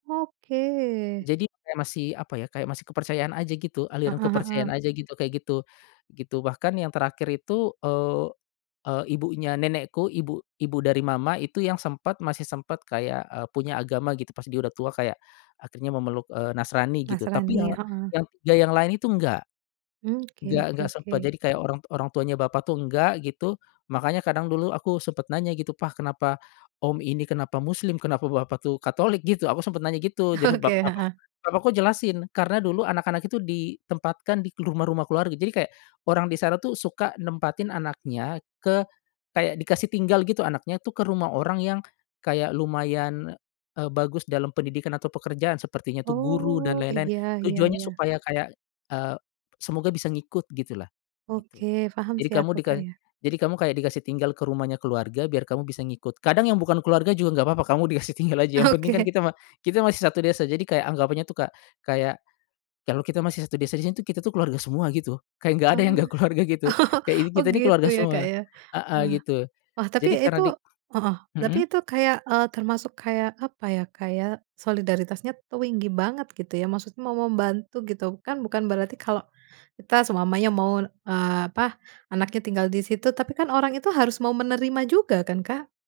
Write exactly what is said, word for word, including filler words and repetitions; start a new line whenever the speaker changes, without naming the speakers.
Oke.
Jadi kayak masih, apa ya, kayak masih kepercayaan aja gitu, aliran
Heeh heeh.
kepercayaan aja gitu, kayak gitu, gitu, bahkan yang terakhir itu, eee eee, ibunya nenekku, ibu ibu dari Mama itu yang sempet, masih sempet kayak, eee, punya agama gitu pas dia udah tua, kayak akhirnya memeluk, eee, Nasrani gitu, tapi ya
Nasrani, heeh.
yang ya yang lain itu enggak,
Mmm, oke
enggak
oke
enggak sempet,
oke.
jadi kayak orang t orang tuanya bapak tuh enggak, gitu. Makanya kadang dulu aku sempet nanya gitu, "Pa, kenapa om ini, kenapa Muslim? Kenapa Bapak tuh Katolik?" gitu, aku sempet nanya gitu, jadi
Oke,
bapakku
heeh.
bapakku jelasin, karena dulu anak-anak itu ditempatkan di k rumah-rumah keluarga, jadi kayak orang di sana tuh suka nempatin anaknya ke kayak dikasih tinggal gitu anaknyatuh ke rumah orang yang kayak lumayan, eee, bagus dalam pendidikan atau pekerjaan, sepertinya tuh guru dan
Oh,
lain-lain,
iya iya
tujuannya
iya.
supaya, kayak, eee, semoga bisa ngikut, gitulah, gitu.
Oke, paham
Jadi
sih
kamu
aku,
dika
Kak, ya.
jadi kamu kayak dikasih tinggal ke rumahnya keluarga biar kamu bisa ngikut, kadang yang bukan keluarga juga nggak papa, kamu dikasih tinggal aja, yang penting kan
Oke.
kita ma kita masih satu desa, jadi kayak anggapannya tuh Kak kayak, kalau kita masih satu desa di sini tuh, kita tuh keluarga semua gitu, kayak nggak ada yang
Oh.
nggak keluarga gitu, kayak ini
Oh, oh
kita nih
gitu
keluarga
ya, Kak,
semua,
ya.
heeh,
Wah.
gitu.
Wah, tapi
Jadi
itu
karena dik
heeh, tapi
mhm?
itu kayak, eee, termasuk kayak, apa ya, kayak solidaritasnya tuinggi banget, gitu ya. Maksud mau membantu gitu, kan bukan berarti kalau kita selamanya mau, eee, apa, anaknya tinggal di situ tapi kan orang itu harus mau menerima juga kan, Kak?